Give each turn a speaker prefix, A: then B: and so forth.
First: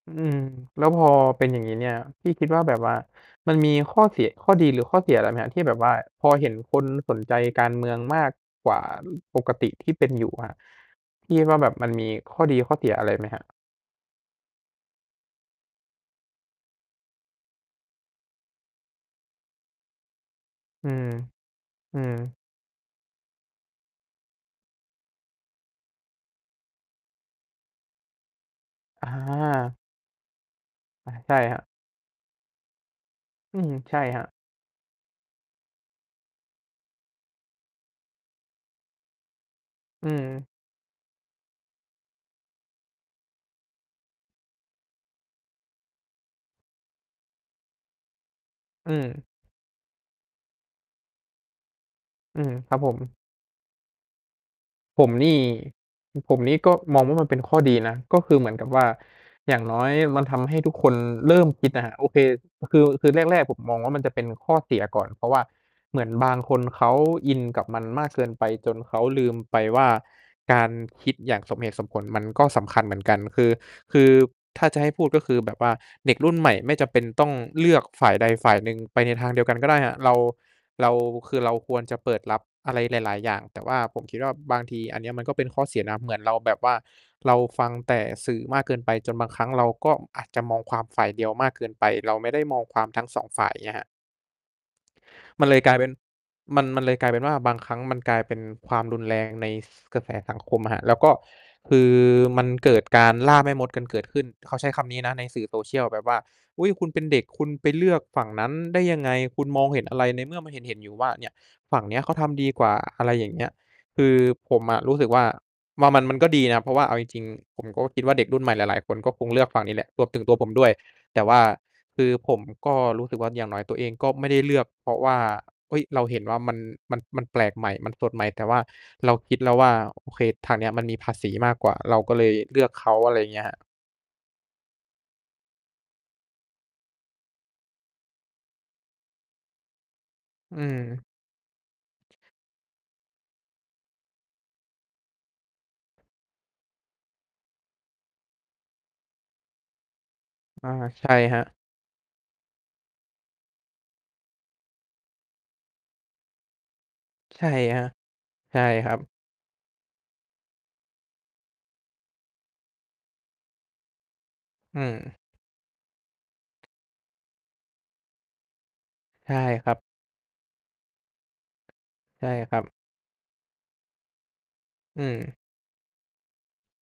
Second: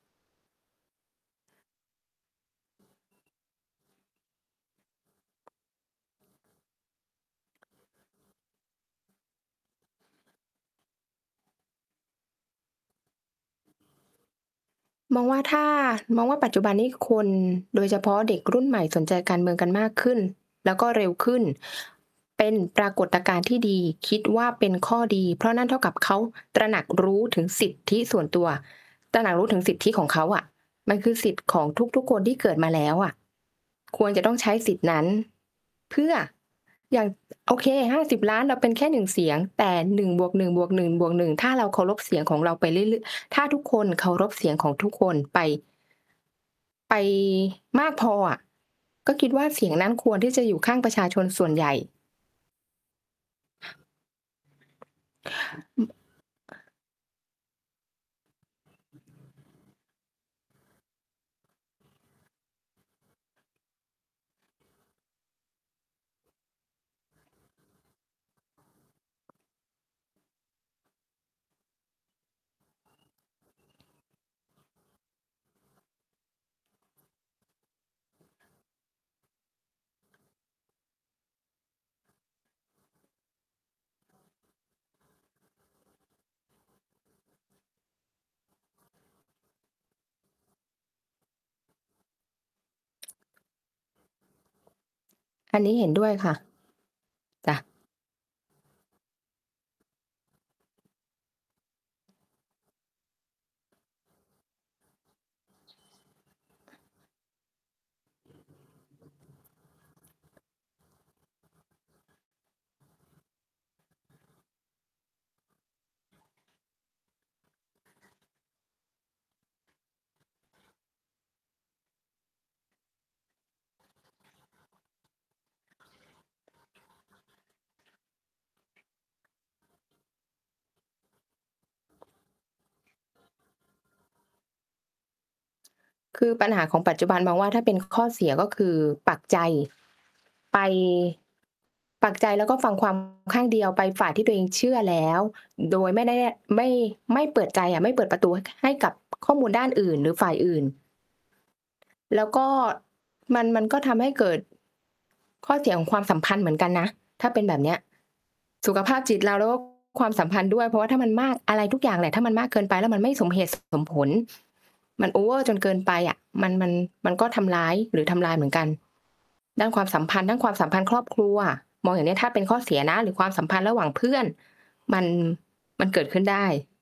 A: อืม แล้วพอเป็นอย่างงี้เนี่ย พี่คิดว่าแบบว่า มันมีข้อเสีย ข้อดีหรือข้อเสียอะไรไหมครับ ที่แบบว่าพอเห็นคนสนใจการเมืองมากกว่าปกติที่เป็นอยู่ครับ พี่คิดว่าแบบมันมีข้อดีข้อเสียอะไรไหมครับ?
B: มองว่าถ้า มองว่าปัจจุบันนี้คน โดยเฉพาะเด็กรุ่นใหม่สนใจการเมืองกันมากขึ้น แล้วก
A: อ
B: ็เร็วขึ้น
A: ือ ๆ
B: เป็นปรากฏการณ์ที่ดี คิดว่าเป็นข้อดี เพราะนั่นเท่ากับเขาตระหนักรู้ถึงสิทธิส่วนตัว ตระหนักรู้ถึงส
A: อ
B: ิ
A: า
B: ทธิของเขาอะ มันค
A: อะ
B: ือส
A: ใช
B: ิ
A: ่
B: ทธิ์
A: คร
B: ข
A: ับ
B: องทุก ๆ คนที่เกิดมาแล้วอะ
A: อืม ใช่
B: ควร
A: คร
B: จะ
A: ั
B: ต
A: บ
B: ้องใช้สิทธิ์นั้น เพื่อ อย่าง โอเค 50,000,000 เราเป็นแค่ 1 เสียง แต่ หน
A: อ
B: ึ
A: ื
B: ่งบวก
A: ม
B: หนึ่งบวกหนึ่งบวกหนึ่ง ถ้าเราเคารพเสียงของเราไปเรื่อยลึ ถ้าทุกคนเคารพเสียงของทุกคนไป ไปมากพออะ
A: อื
B: ก็
A: ม
B: คิดว่าเสียงนั้นควรที่จะอยู่ข้างประชาชนส่วนใหญ่
A: อืม ครับผม ผมนี่
B: อ
A: ผมนี่ก็มองว่ามันเป็นข้อดีนะ ก็คือเหมือนกับว่า อย่างน้อยมันทำให้ทุกคนเริ่มคิดนะครับ โอเค คือ คือแรก ๆ ผมมองว่ามันจะเป็นข้อเสียก่อน เพราะว่าเหมือนบางคนเขาอินกับมันมากเกินไปจนเขาลืมไปว่า การคิดอย่างสมเหตุสมผล มันก็สำคัญเหมือนกัน คือ คือถ้าจะให้พูด ก็คือแบบว่าเด็กรุ่นใหม่ไม่จำเป็นต้องเลือกฝ่ายใดฝ่ายหนึ่งไปในทางเดียวกันก็ได้อะ เรา เรา คือเราควรจะเปิดรับอะไรหลาย ๆ อย่าง แต่ว่าผมคิดว่า บางทีอันนี้มันก็เป็นข้อเสียนะ เหมือนเราแบบว่าเราฟังแต่สื่อมากเกินไป จนบางครั้งเราก็อาจจะมองความฝ่ายเดียวมากเกินไป เราไม่ได้มองความทั้ง 2 ฝ่ายเนี่ยครับ มันเล
B: อั
A: ย
B: นน
A: กล
B: ี้
A: ายเป
B: เห
A: ็
B: ็
A: น
B: นด้วยค่ะ
A: มัน มันเลยกลายเป็นว่า บ
B: จ
A: า
B: ้ะ
A: งครั้งมันกลายเป็นความรุนแรงใน กระแสสังคมอะครับ แล้วก็คือ มันเกิดการล่าแม่มดกันเกิดขึ้น เขาใช้คำนี้นะในสื่อ social แบบว่า อุ้ย คุณเป็นเด็กคุณไปเลือกฝั่งนั้นได้ยังไง คุณมองเห็นอะไร ในเมื่อมันเห็น ๆ อยู่ว่า เนี่ย ฝั่งนี้เขาทำดีกว่า อะไรอย่างเงี้ย คือผมอะรู้สึกว่า ว่ามัน มันก็ดีนะ เพราะว่า เอาจริง ๆ ผมก็คิดว่า เด็กรุ่นใหม่หลาย ๆ คนก็คงเลือกฝั่งนี้แหละ รวมถึงตัวผมด้วย แต่ว่าคือผมก็รู้สึกว่า อย่างน้อยตัวเองก็ไม่ได้เลือกเพราะว่า เฮ้ย เราเห็นว่ามัน มัน มันแปลกใหม่ มันสดใหม่ แต่ว่าเราคิดแล้วว่า โอเค ทางเนี้ยมันมีภาษีมากกว่า เราก็เลยเลือกเขา อะไรอย่างเงี้ยครับ
B: คือปัญหาของปัจจุบันมองว่า ถ้าเป็นข้อเสีย ก็คือปักใจ
A: อ
B: ไ
A: ื
B: ป
A: ม
B: ปักใจแล้วก็ฟัง ความ ข้างเดียวไปฝ่ายที่ตัวเองเชื่อแล้ว โดยไม่ได้ ย ไม่ ไม่เปิดใจอะ ไม่เปิดประตูให้กับข้อมูลด้านอื่นหรือฝ่ายอื่
A: อ
B: น
A: า ใช่ครับ
B: แล้วก็มัน มันก็ทำให้เกิดข้อเสียของความสัมพันธ์เหมือนกันนะถ้าเป
A: ใ
B: ็
A: ช
B: น
A: ่
B: แบบเน
A: ค
B: ี้
A: ร
B: ย
A: ับ ใช่
B: สุข
A: คร
B: ภ
A: ั
B: า
A: บ
B: พจิตเรา แล้วก็ความสัมพันธ์ด้วยเพราะว่าถ้ามันมาก อะไรทุกอย่างแหละถ้ามันมากเกินไปแล้วมันไม่สมเหตุ สมผล
A: อื
B: มัน
A: ม
B: โอเวอร์จนเกินไปอะ มัน มัน มันก็ทำร้ายหรือทำลายเหมือนกัน
A: ใช่
B: ด้
A: ค
B: า
A: รั
B: นค
A: บ
B: วามสัมพันธ์ ด้านความสัมพันธ์ครอบครัว มองอย่างเนี้ย
A: ใช
B: ถ้
A: ่
B: าเป็น
A: ค
B: ข้
A: ร
B: อ
A: ับ
B: เสียนะ หรือความสัมพันธ์ระหว่างเพื่อน ม
A: อื
B: ัน
A: ม
B: มันเกิดขึ้นได้